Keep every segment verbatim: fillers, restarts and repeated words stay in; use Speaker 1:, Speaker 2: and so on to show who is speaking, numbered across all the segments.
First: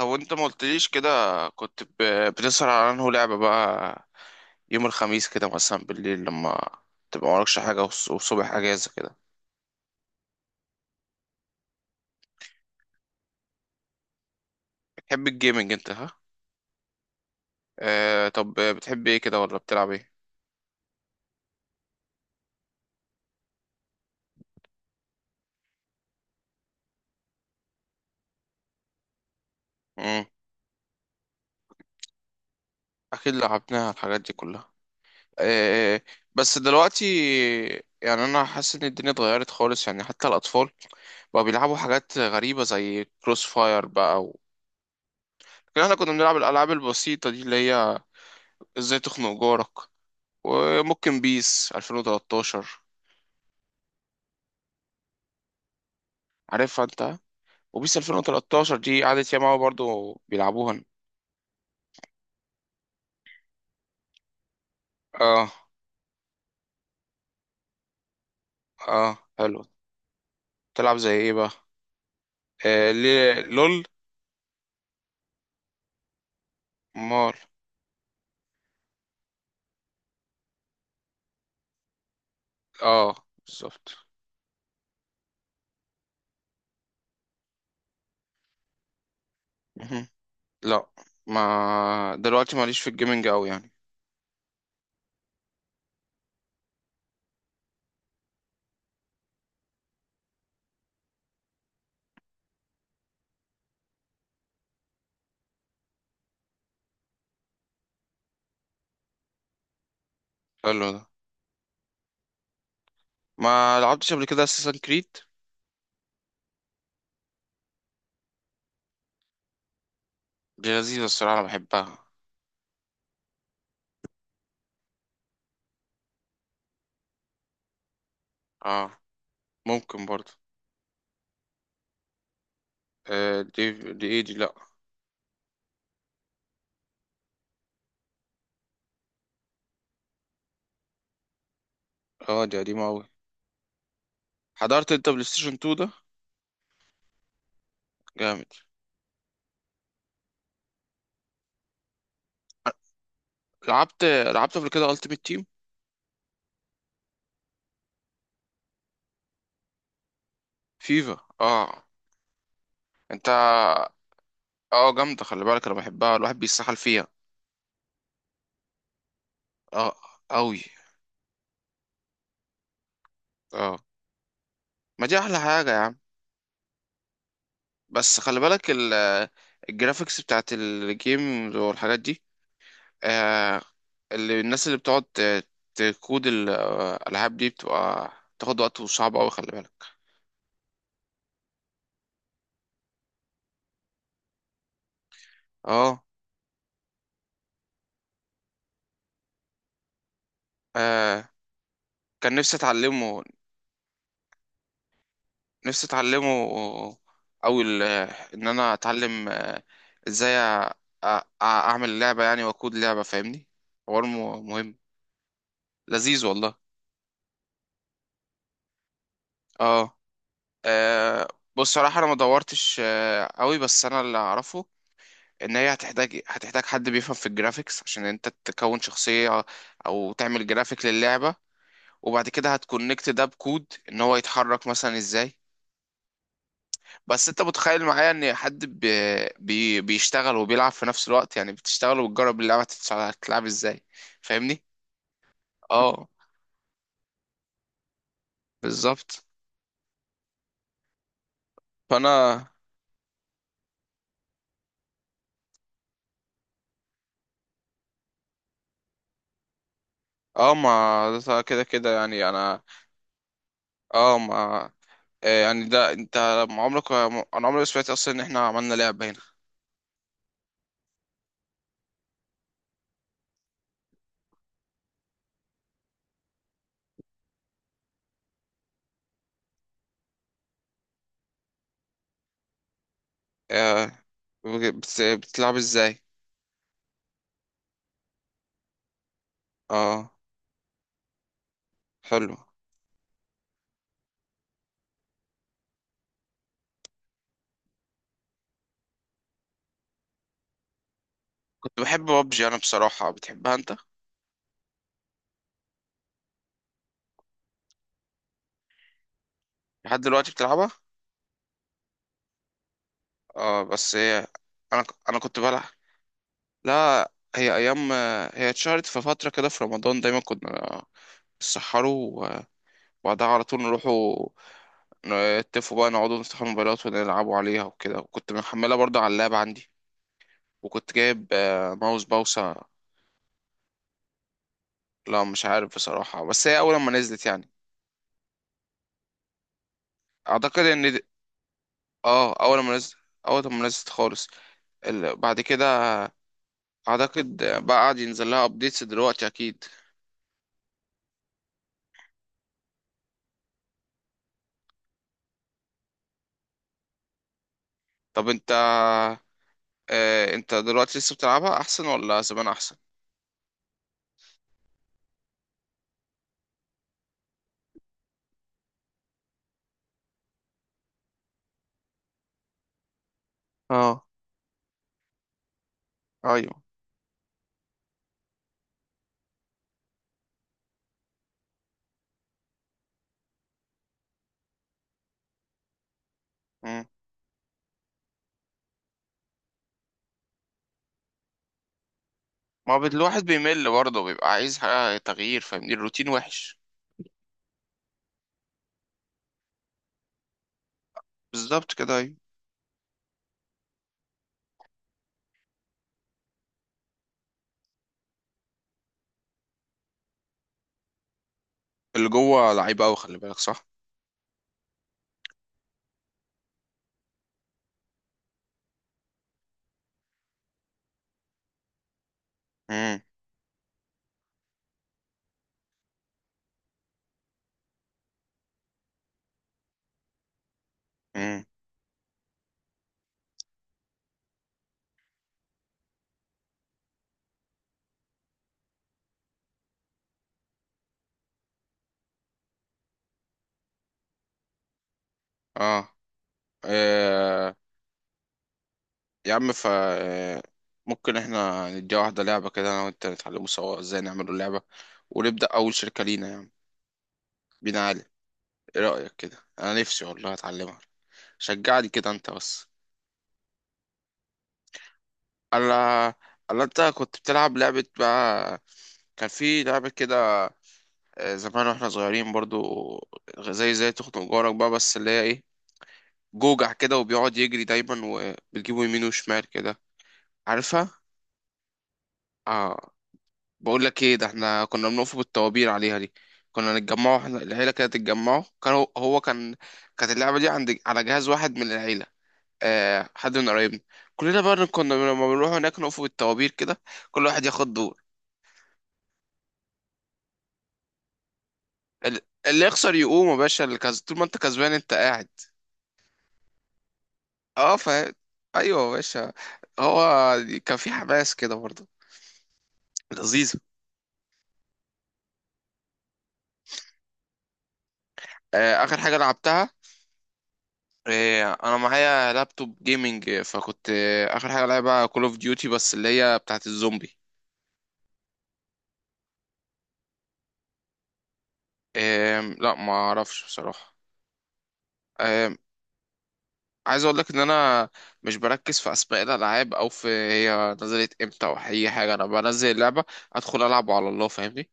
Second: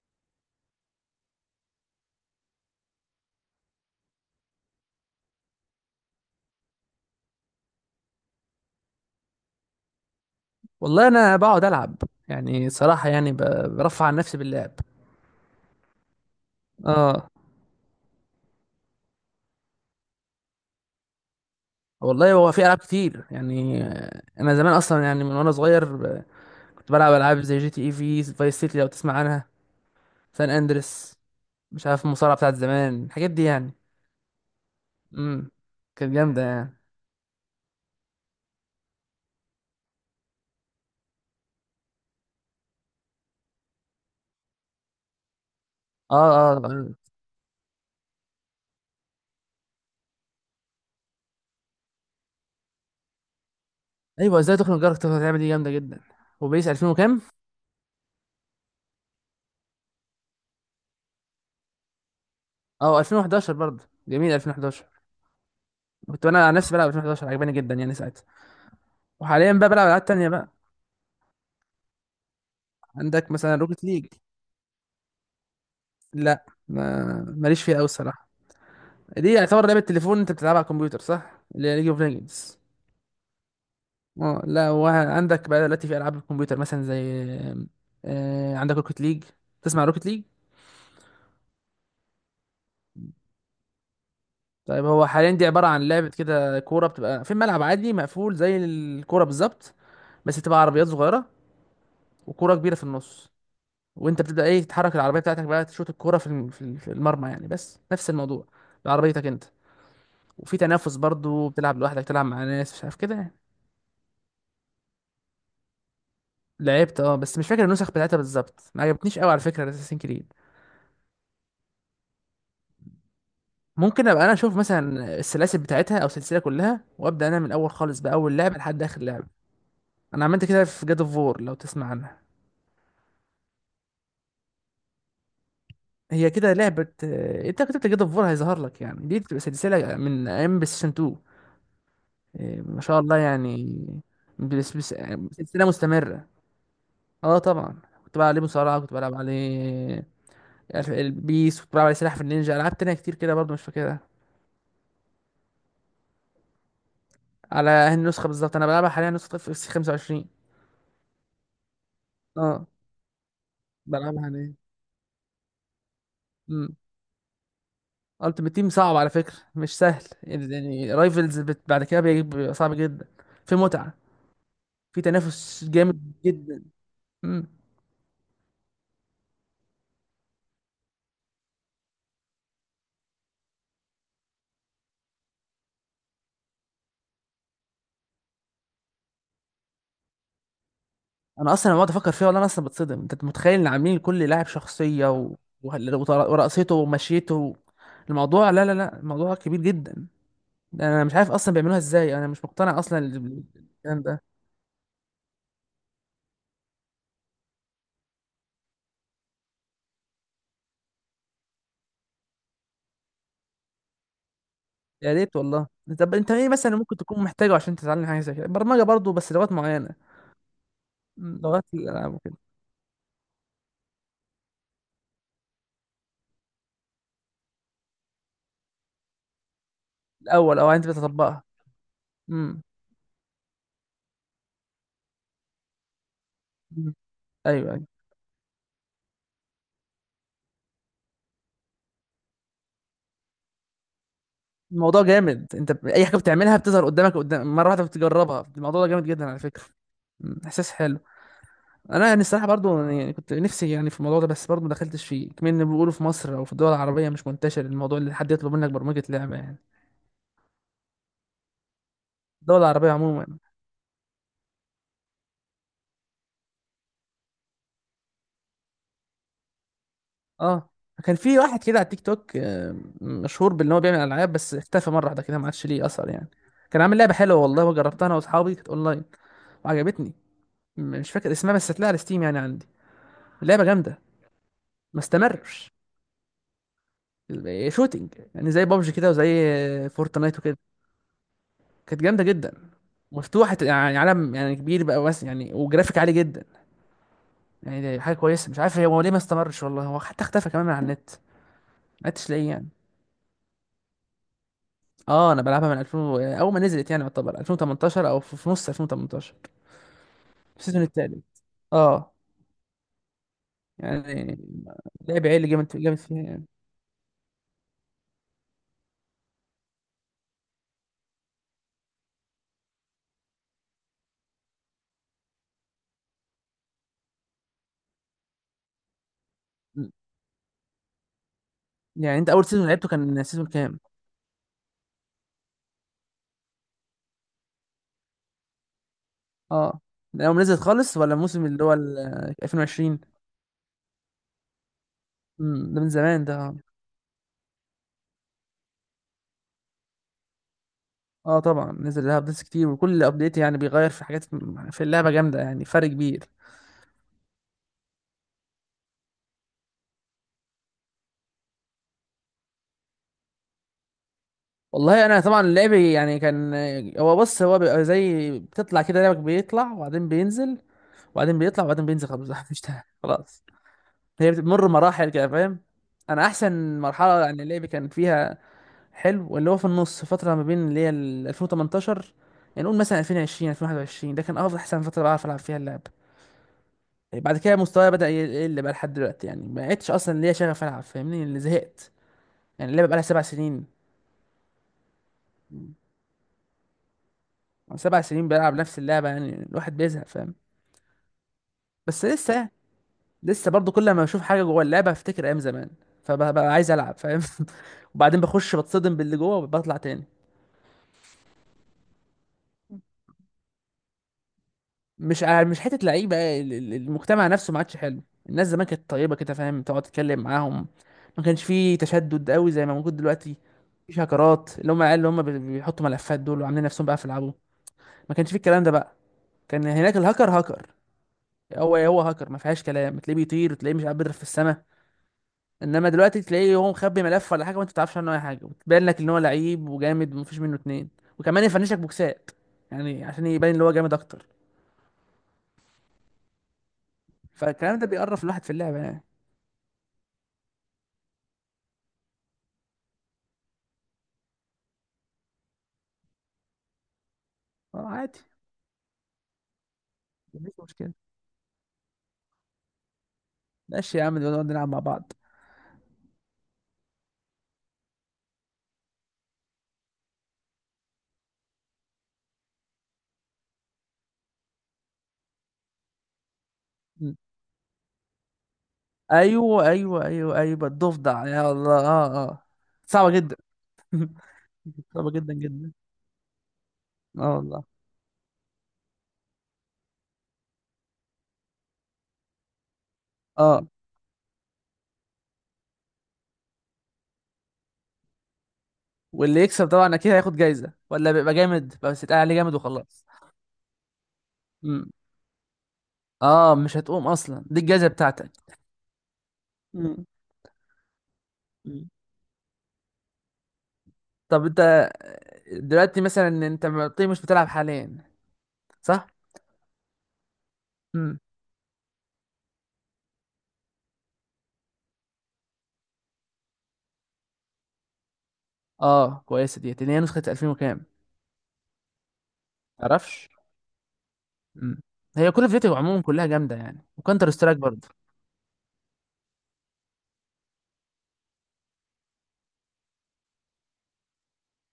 Speaker 1: او انت ما قلتليش كده. كنت ب- بتسهر على انه لعبة بقى يوم الخميس كده مثلا بالليل لما تبقى مالكش حاجة والص- والصبح اجازة كده.
Speaker 2: والله انا بقعد العب. يعني صراحه، يعني ب- برفع عن نفسي باللعب.
Speaker 1: بتحب الجيمنج انت، ها؟
Speaker 2: اه
Speaker 1: آه، طب بتحب ايه كده ولا بتلعب ايه؟
Speaker 2: والله، هو في العاب كتير يعني، آه، انا زمان اصلا يعني، من وانا صغير ب- كنت بلعب العاب زي جي تي اي في فايس سيتي، لو تسمع عنها،
Speaker 1: مم.
Speaker 2: سان اندريس. مش عارف المصارعه بتاعت زمان، الحاجات
Speaker 1: اكيد
Speaker 2: دي يعني.
Speaker 1: لعبناها الحاجات دي كلها.
Speaker 2: امم
Speaker 1: آه.
Speaker 2: كانت جامده
Speaker 1: بس
Speaker 2: يعني.
Speaker 1: دلوقتي يعني انا حاسس ان الدنيا اتغيرت خالص، يعني حتى الاطفال بقوا بيلعبوا حاجات غريبة زي كروس فاير بقى و... لكن احنا كنا
Speaker 2: اه،
Speaker 1: بنلعب
Speaker 2: اه آه.
Speaker 1: الالعاب
Speaker 2: آه.
Speaker 1: البسيطة دي اللي هي ازاي تخنق جارك، وممكن بيس الفين وتلتاشر.
Speaker 2: ايوه، ازاي تخنق جارك تقدر تعمل، دي جامده جدا. وبيس
Speaker 1: عارفها
Speaker 2: ألفين
Speaker 1: انت؟
Speaker 2: وكام؟
Speaker 1: وبيس الفين وثلاثة عشر دي قعدت ياما أوي برضو بيلعبوها.
Speaker 2: اه ألفين وحداشر برضه جميل. ألفين وحداشر
Speaker 1: اه.
Speaker 2: كنت انا على نفسي بلعب ألفين وحداشر، عجباني جدا يعني ساعتها.
Speaker 1: اه،
Speaker 2: وحاليا
Speaker 1: حلو.
Speaker 2: بقى بلعب العاب تانية بقى.
Speaker 1: تلعب زي ايه بقى؟ آه
Speaker 2: عندك
Speaker 1: ليه،
Speaker 2: مثلا
Speaker 1: لول.
Speaker 2: روكيت ليج. لا، ما
Speaker 1: مال.
Speaker 2: ماليش فيها قوي الصراحه. دي يعتبر لعبه تليفون انت بتلعبها على الكمبيوتر، صح؟ اللي هي ليج اوف ليجندز.
Speaker 1: اه، بالظبط.
Speaker 2: اه لا، وعندك بقى دلوقتي في العاب الكمبيوتر مثلا زي، آه عندك روكيت ليج. تسمع روكيت
Speaker 1: مهم.
Speaker 2: ليج؟
Speaker 1: لا، ما دلوقتي ماليش في الجيمنج قوي يعني.
Speaker 2: طيب، هو حاليا دي عباره عن لعبه كده، كوره بتبقى في ملعب عادي مقفول زي الكوره بالظبط، بس بتبقى عربيات صغيره وكوره كبيره في النص. وانت بتبدا ايه، تتحرك العربيه بتاعتك بقى تشوط الكوره في الم- في ال- في المرمى، يعني بس نفس الموضوع بعربيتك انت. وفي
Speaker 1: حلو
Speaker 2: تنافس
Speaker 1: ده.
Speaker 2: برضو، بتلعب لوحدك، تلعب مع ناس مش عارف كده يعني.
Speaker 1: ما لعبتش قبل كده اساسن كريد؟
Speaker 2: لعبت اه، بس مش فاكر النسخ بتاعتها بالظبط، ما عجبتنيش قوي على فكره اساسين كريد.
Speaker 1: دي لذيذة الصراحة، انا بحبها.
Speaker 2: ممكن ابقى انا اشوف مثلا السلاسل بتاعتها، او السلسله كلها، وابدا انا من الاول خالص، باول لعبه لحد
Speaker 1: اه،
Speaker 2: اخر لعبه.
Speaker 1: ممكن
Speaker 2: انا
Speaker 1: برضو.
Speaker 2: عملت كده في جاد اوف وور، لو تسمع عنها.
Speaker 1: آه، دي. دي ايه دي؟ لا.
Speaker 2: هي كده لعبه، آه، انت كتبت جاد اوف وور هيظهر لك يعني. دي بتبقى سلسله من ايام بلايستيشن اتنين.
Speaker 1: اه، دي
Speaker 2: آه، ما
Speaker 1: قديمة
Speaker 2: شاء
Speaker 1: قوي.
Speaker 2: الله يعني. بس
Speaker 1: حضرت
Speaker 2: بس
Speaker 1: انت بلاي
Speaker 2: آه،
Speaker 1: ستيشن
Speaker 2: سلسله
Speaker 1: تو ده؟
Speaker 2: مستمره. اه طبعا، كنت بلعب عليه
Speaker 1: جامد.
Speaker 2: مصارعه، كنت بلعب عليه البيس، كنت بلعب عليه سلاحف النينجا، العاب تانية كتير كده برضو مش فاكرها.
Speaker 1: لعبت لعبت قبل كده التيمت تيم.
Speaker 2: على هذه النسخه بالظبط انا بلعبها حاليا، نسخه اف سي خمسة وعشرين.
Speaker 1: فيفا؟ اه.
Speaker 2: اه
Speaker 1: انت.
Speaker 2: بلعبها حاليا.
Speaker 1: اه، جامده، خلي بالك انا بحبها، الواحد بيسحل
Speaker 2: امم
Speaker 1: فيها.
Speaker 2: التيمت تيم صعب على فكره، مش
Speaker 1: اه،
Speaker 2: سهل
Speaker 1: قوي.
Speaker 2: يعني. رايفلز بت... بعد كده بي- بيبقى صعب جدا. في
Speaker 1: اه،
Speaker 2: متعه، في
Speaker 1: ما دي احلى
Speaker 2: تنافس
Speaker 1: حاجه يا عم.
Speaker 2: جامد جدا. امم
Speaker 1: بس خلي بالك ال- الجرافيكس بتاعت الجيم والحاجات دي. آه. اللي الناس اللي بتقعد ت- تكود الالعاب دي بتبقى تاخد وقت وصعب قوي، خلي بالك.
Speaker 2: انا اصلا لما بقعد افكر فيها، والله انا اصلا بتصدم. انت متخيل ان عاملين لكل لاعب شخصيه و... وهل-
Speaker 1: اه.
Speaker 2: وطر- ورقصته ومشيته؟ الموضوع لا لا لا، الموضوع كبير جدا. انا مش
Speaker 1: آه،
Speaker 2: عارف اصلا بيعملوها ازاي. انا
Speaker 1: كان
Speaker 2: مش
Speaker 1: نفسي
Speaker 2: مقتنع اصلا ال-
Speaker 1: اتعلمه.
Speaker 2: ال- الكلام ده.
Speaker 1: نفسي اتعلمه. او ال- ان انا اتعلم آه، ازاي أ- أ- اعمل لعبة يعني، واكود لعبة، فاهمني؟ حوار م- مهم.
Speaker 2: يا ريت والله. طب
Speaker 1: لذيذ
Speaker 2: انت ايه
Speaker 1: والله.
Speaker 2: مثلا ممكن تكون محتاجه عشان تتعلم حاجه زي كده؟ برمجه برضه، بس لغات معينه.
Speaker 1: اه. آه،
Speaker 2: مم. لغات
Speaker 1: بص، صراحة انا
Speaker 2: الالعاب
Speaker 1: ما
Speaker 2: وكده.
Speaker 1: دورتش آه، قوي، بس انا اللي اعرفه ان هي هتحتاج هتحتاج حد بيفهم في الجرافيكس عشان انت تكون شخصية او تعمل
Speaker 2: الاول، او
Speaker 1: جرافيك
Speaker 2: انت
Speaker 1: للعبة.
Speaker 2: بتطبقها.
Speaker 1: وبعد كده
Speaker 2: امم.
Speaker 1: هتكونكت ده بكود ان هو يتحرك مثلا ازاي.
Speaker 2: أمم.
Speaker 1: بس انت
Speaker 2: ايوه،
Speaker 1: متخيل
Speaker 2: ايوه،
Speaker 1: معايا ان حد بي بي بيشتغل وبيلعب في نفس الوقت، يعني بتشتغل وبتجرب اللعبة تتع- تتلعب ازاي، فاهمني؟
Speaker 2: الموضوع جامد. انت ب- اي
Speaker 1: اه،
Speaker 2: حاجه بتعملها بتظهر قدامك، قدام مره واحده بتجربها، الموضوع ده جامد
Speaker 1: بالظبط.
Speaker 2: جدا على فكره. مم. احساس حلو. انا يعني الصراحه
Speaker 1: فانا.
Speaker 2: برضو، يعني كنت نفسي يعني في الموضوع ده، بس برضو ما دخلتش فيه كمان. بيقولوا في مصر او في الدول العربيه مش منتشر الموضوع، اللي حد يطلب منك برمجه لعبه يعني،
Speaker 1: اه، ما ده كده كده يعني
Speaker 2: الدول
Speaker 1: انا.
Speaker 2: العربيه عموما.
Speaker 1: اه، ما آه، يعني ده انت. ما عمرك، انا عمري ما سمعت اصلا ان احنا عملنا لعبة هنا.
Speaker 2: اه كان في واحد كده على التيك توك، آه، مشهور بان هو بيعمل العاب، بس اختفى مره واحده كده، ما عادش ليه اثر يعني. كان عامل لعبه حلوه والله، وجربتها انا واصحابي، كانت اونلاين وعجبتني. م- مش فاكر اسمها، بس هتلاقيها على ستيم يعني عندي. اللعبه
Speaker 1: آه،
Speaker 2: جامده، ما
Speaker 1: بت- بتلعب
Speaker 2: استمرش.
Speaker 1: ازاي؟
Speaker 2: شوتينج يعني، زي بابجي كده، وزي آه،
Speaker 1: اه،
Speaker 2: فورتنايت وكده، كانت جامده
Speaker 1: حلو.
Speaker 2: جدا. مفتوحه يعني، عالم يعني كبير بقى، بس يعني وجرافيك عالي جدا. يعني دي حاجه كويسه. مش عارف هو ليه ما استمرش والله. هو حتى اختفى كمان من على النت،
Speaker 1: كنت بحب
Speaker 2: ما عدتش
Speaker 1: ببجي
Speaker 2: لاقيه
Speaker 1: انا
Speaker 2: يعني.
Speaker 1: بصراحة، بتحبها انت؟
Speaker 2: اه انا بلعبها من ألفين، و- اول ما نزلت، يعني يعتبر ألفين وتمنتاشر، او في في نص ألفين وتمنتاشر،
Speaker 1: لحد دلوقتي
Speaker 2: في
Speaker 1: بتلعبها؟
Speaker 2: السيزون التالت. اه
Speaker 1: اه، بس هي.
Speaker 2: يعني
Speaker 1: انا ك- انا
Speaker 2: لعب
Speaker 1: كنت
Speaker 2: عيل،
Speaker 1: بلعب.
Speaker 2: جامد جامد فيها يعني.
Speaker 1: لا، هي ايام. هي اتشهرت في فتره كده في رمضان، دايما كنا نسحروا وبعدها على طول نروحوا نتفقوا بقى نقعدوا نفتحوا الموبايلات ونلعبوا عليها وكده، وكنت محملها برضه على اللاب عندي. وكنت جايب آه، ماوس
Speaker 2: يعني انت اول
Speaker 1: باوسة.
Speaker 2: سيزون لعبته كان سيزون كام؟
Speaker 1: لا، مش عارف بصراحه، بس هي اول ما نزلت يعني.
Speaker 2: اه، من اول ما
Speaker 1: اعتقد
Speaker 2: نزلت
Speaker 1: ان
Speaker 2: خالص،
Speaker 1: دي-
Speaker 2: ولا الموسم اللي هو ال
Speaker 1: اه، اول ما نزلت.
Speaker 2: ألفين وعشرين؟
Speaker 1: اول ما نزلت خالص. ال- بعد
Speaker 2: امم
Speaker 1: كده
Speaker 2: ده من زمان ده، اه.
Speaker 1: اعتقد بقى قاعد ينزل لها ابديتس دلوقتي اكيد.
Speaker 2: آه طبعا نزل لها ابديتس كتير، وكل ابديت يعني بيغير في حاجات في اللعبه، جامده يعني، فرق كبير.
Speaker 1: طب انت، آه، انت دلوقتي لسه بتلعبها احسن ولا زمان احسن؟
Speaker 2: والله انا طبعا لعبي يعني كان، هو بص، هو بيبقى زي بتطلع كده، لعبك بيطلع وبعدين بينزل، وبعدين بيطلع وبعدين بينزل، خلاص. مش تع- خلاص.
Speaker 1: اه.
Speaker 2: هي بتمر مراحل كده، فاهم؟ انا
Speaker 1: ايوه.
Speaker 2: احسن مرحله يعني اللعب كان فيها حلو، اللي هو في النص، فتره ما بين اللي هي ال ألفين وتمنتاشر، يعني نقول مثلا ألفين وعشرين، ألفين وواحد وعشرين، ده كان افضل، احسن فتره بعرف العب فيها اللعب.
Speaker 1: مم.
Speaker 2: بعد كده مستواي بدا يقل بقى لحد دلوقتي، يعني ما عدتش اصلا ليا شغف العب، فاهمني؟ اللي زهقت يعني،
Speaker 1: ما هو
Speaker 2: اللعبه بقى لها سبع
Speaker 1: الواحد
Speaker 2: سنين.
Speaker 1: بيمل برضه، بيبقى عايز حاجة تغيير، فاهمني؟ الروتين وحش.
Speaker 2: سبع سنين بلعب نفس اللعبة، يعني الواحد بيزهق، فاهم؟
Speaker 1: بالظبط كده،
Speaker 2: بس
Speaker 1: ايوه.
Speaker 2: لسه يعني، لسه برضه كل ما بشوف حاجة جوه اللعبة بفتكر أيام زمان، فببقى عايز ألعب، فاهم؟ وبعدين بخش بتصدم باللي جوه، وبطلع تاني.
Speaker 1: اللي جوه لعيب قوي، خلي بالك، صح؟
Speaker 2: مش ع- مش حتة لعيبة، ال- ال- المجتمع نفسه ما عادش حلو. الناس زمان كانت طيبة كده، فاهم؟ تقعد تتكلم معاهم، ما كانش فيه تشدد قوي زي ما موجود
Speaker 1: مم.
Speaker 2: دلوقتي. مفيش هاكرات، اللي هم العيال اللي هم بي- بيحطوا ملفات دول وعاملين نفسهم بقى في يلعبوا. ما كانش فيه الكلام ده بقى. كان هناك الهاكر هاكر،
Speaker 1: مم.
Speaker 2: هو هو هاكر ما فيهاش كلام، تلاقيه بيطير، تلاقيه مش عارف بيضرب في السماء. انما دلوقتي تلاقيه هو مخبي ملف ولا حاجه، وانت ما تعرفش عنه اي حاجه، وتبان لك ان هو لعيب وجامد ومفيش منه اتنين، وكمان يفنشك بوكسات يعني عشان يبان ان هو جامد اكتر.
Speaker 1: اه. آه،
Speaker 2: فالكلام ده بيقرف الواحد في اللعبه يعني.
Speaker 1: يا عم، ف آه، ممكن احنا نديها واحده لعبه كده انا وانت، نتعلموا سوا ازاي نعمل اللعبه، ونبدا اول شركه لينا يعني، بينا
Speaker 2: آه،
Speaker 1: علي.
Speaker 2: عادي،
Speaker 1: ايه رايك كده؟ انا نفسي والله
Speaker 2: مفيش
Speaker 1: اتعلمها.
Speaker 2: مشكله.
Speaker 1: شجعني كده انت بس.
Speaker 2: ماشي يا عم، نبقى نقعد نلعب مع بعض.
Speaker 1: الا الا انت كنت بتلعب لعبه بقى، كان في لعبه كده آه، زمان واحنا صغيرين برضو، زي زي تخنق جارك بقى، بس اللي هي ايه، جوجع كده
Speaker 2: م.
Speaker 1: وبيقعد يجري دايما، وبتجيبه يمين وشمال
Speaker 2: ايوه
Speaker 1: كده.
Speaker 2: ايوه ايوه ايوه،
Speaker 1: عارفها؟
Speaker 2: الضفدع، يا الله، اه. اه
Speaker 1: اه.
Speaker 2: صعبه جدا.
Speaker 1: بقول لك ايه، ده احنا كنا
Speaker 2: صعبه
Speaker 1: بنقف
Speaker 2: جدا
Speaker 1: بالطوابير
Speaker 2: جدا.
Speaker 1: عليها دي. كنا نتجمعوا،
Speaker 2: اه
Speaker 1: احنا
Speaker 2: والله،
Speaker 1: العيله كانت تتجمعوا، كان هو هو كان كانت اللعبه دي عند على جهاز واحد من العيله، آه، حد من
Speaker 2: اه.
Speaker 1: قرايبنا، كلنا بقى كنا لما بنروح هناك نقف بالطوابير كده، كل واحد ياخد دور.
Speaker 2: واللي يكسب طبعا اكيد هياخد جايزه، ولا بيبقى جامد بس، يتقال
Speaker 1: ال-
Speaker 2: عليه جامد
Speaker 1: اللي يخسر
Speaker 2: وخلاص.
Speaker 1: يقوم يا باشا، اللي كز... طول ما انت كسبان
Speaker 2: م.
Speaker 1: انت قاعد.
Speaker 2: اه مش هتقوم اصلا، دي
Speaker 1: اه.
Speaker 2: الجايزه
Speaker 1: ف
Speaker 2: بتاعتك.
Speaker 1: ايوه يا باشا. هو
Speaker 2: م.
Speaker 1: كان في حماس كده برضه،
Speaker 2: م.
Speaker 1: لذيذ.
Speaker 2: طب انت دلوقتي مثلا، انت طيب مش بتلعب حاليا
Speaker 1: آه، اخر
Speaker 2: صح؟
Speaker 1: حاجه لعبتها،
Speaker 2: امم.
Speaker 1: آه، انا معايا لابتوب جيمنج، آه، فكنت آه، اخر حاجه لعبها كول اوف ديوتي، بس اللي هي بتاعت الزومبي.
Speaker 2: اه كويسه ديت، اللي هي نسخه ألفين وكام.
Speaker 1: آم، لا، ما
Speaker 2: تعرفش.
Speaker 1: اعرفش بصراحه.
Speaker 2: امم هي كل
Speaker 1: آم،
Speaker 2: فيديو عموما كلها جامده يعني،
Speaker 1: عايز اقول لك
Speaker 2: وكانتر
Speaker 1: ان
Speaker 2: سترايك
Speaker 1: انا
Speaker 2: برضه.
Speaker 1: مش بركز في اسماء الالعاب او في هي نزلت امتى او اي حاجه، انا بنزل اللعبه ادخل العب على الله، فاهمني؟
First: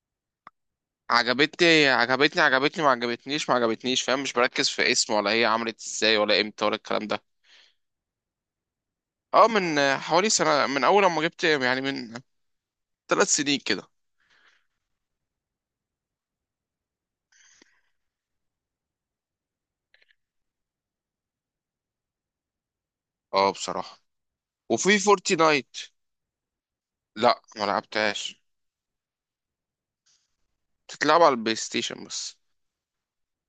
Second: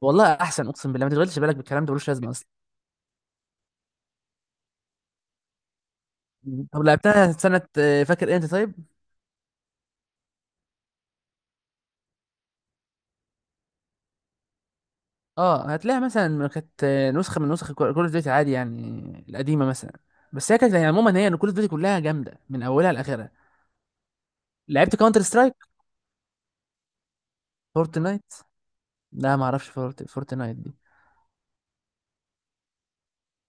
Speaker 2: والله احسن، اقسم بالله ما تشغلش بالك بالكلام
Speaker 1: عجبتني
Speaker 2: ده، ملوش لازمه
Speaker 1: عجبتني
Speaker 2: اصلا.
Speaker 1: عجبتني، ما عجبتنيش ما عجبتنيش، فاهم؟ مش بركز في اسم ولا هي عملت ازاي ولا امتى
Speaker 2: مم.
Speaker 1: ولا
Speaker 2: طب
Speaker 1: الكلام ده.
Speaker 2: لعبتها سنه، آه، فاكر امتى طيب؟
Speaker 1: اه، من حوالي سنة، من اول ما جبت يعني، من ثلاث سنين كده.
Speaker 2: اه هتلاقيها مثلا كانت آه، نسخه من نسخ كول اوف ديوتي عادي، يعني القديمه مثلا. بس هي كانت، يعني عموما هي ان كول اوف ديوتي كلها جامده من اولها لاخرها.
Speaker 1: اه، بصراحة.
Speaker 2: لعبت
Speaker 1: وفي
Speaker 2: كاونتر
Speaker 1: فورتي
Speaker 2: سترايك.
Speaker 1: نايت؟ لا، ما
Speaker 2: فورتنايت،
Speaker 1: لعبتهاش،
Speaker 2: لا ما اعرفش. فورت... فورتنايت دي.
Speaker 1: بتتلعب على البلاي ستيشن بس.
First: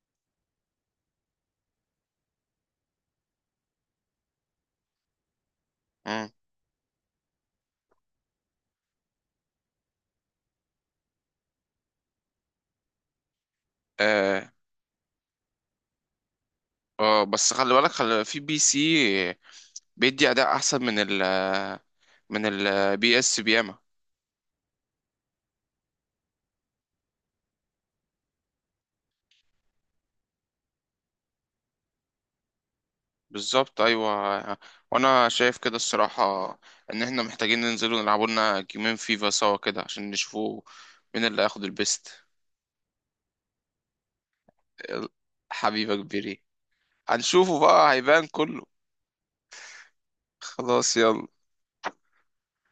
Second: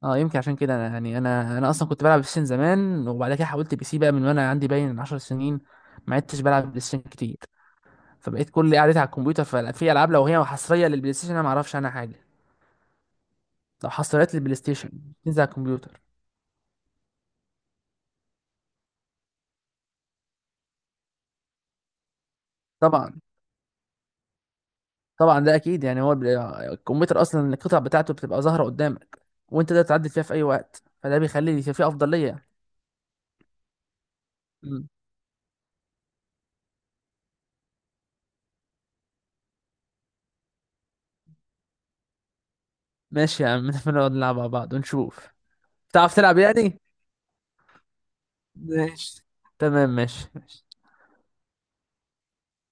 Speaker 2: اه يمكن عشان كده انا، يعني انا انا اصلا كنت بلعب بلاي ستيشن زمان، وبعد كده حولت بي سي بقى من وانا عندي باين 10 سنين. ما
Speaker 1: مم.
Speaker 2: عدتش بلعب بلاي ستيشن كتير، فبقيت كل قعدتي على الكمبيوتر. ففي العاب لو هي حصريه للبلاي ستيشن انا ما اعرفش عنها حاجه. لو حصريات
Speaker 1: اه.
Speaker 2: للبلاي ستيشن تنزل على الكمبيوتر،
Speaker 1: اه، بس خلي بالك، خلي في بي سي بيدي اداء احسن من ال من البي
Speaker 2: طبعا.
Speaker 1: اس بياما.
Speaker 2: طبعا ده اكيد، يعني هو البلاي- الكمبيوتر اصلا القطع بتاعته بتبقى ظاهره قدامك، وانت تقدر تعدل فيها في اي وقت، فده بيخلي في في افضليه.
Speaker 1: بالظبط، ايوه.
Speaker 2: مم.
Speaker 1: وانا شايف كده الصراحه ان احنا محتاجين ننزل ونلعبوا لنا جيمين فيفا سوا كده، عشان نشوفوا مين اللي هياخد البيست.
Speaker 2: ماشي يا عم. نبقى نقعد نلعب مع بعض
Speaker 1: يلا،
Speaker 2: ونشوف.
Speaker 1: حبيبك
Speaker 2: تعرف تلعب
Speaker 1: بيري،
Speaker 2: يعني.
Speaker 1: هنشوفه بقى هيبان كله.
Speaker 2: ماشي، تمام، ماشي ماشي.
Speaker 1: خلاص، يلا.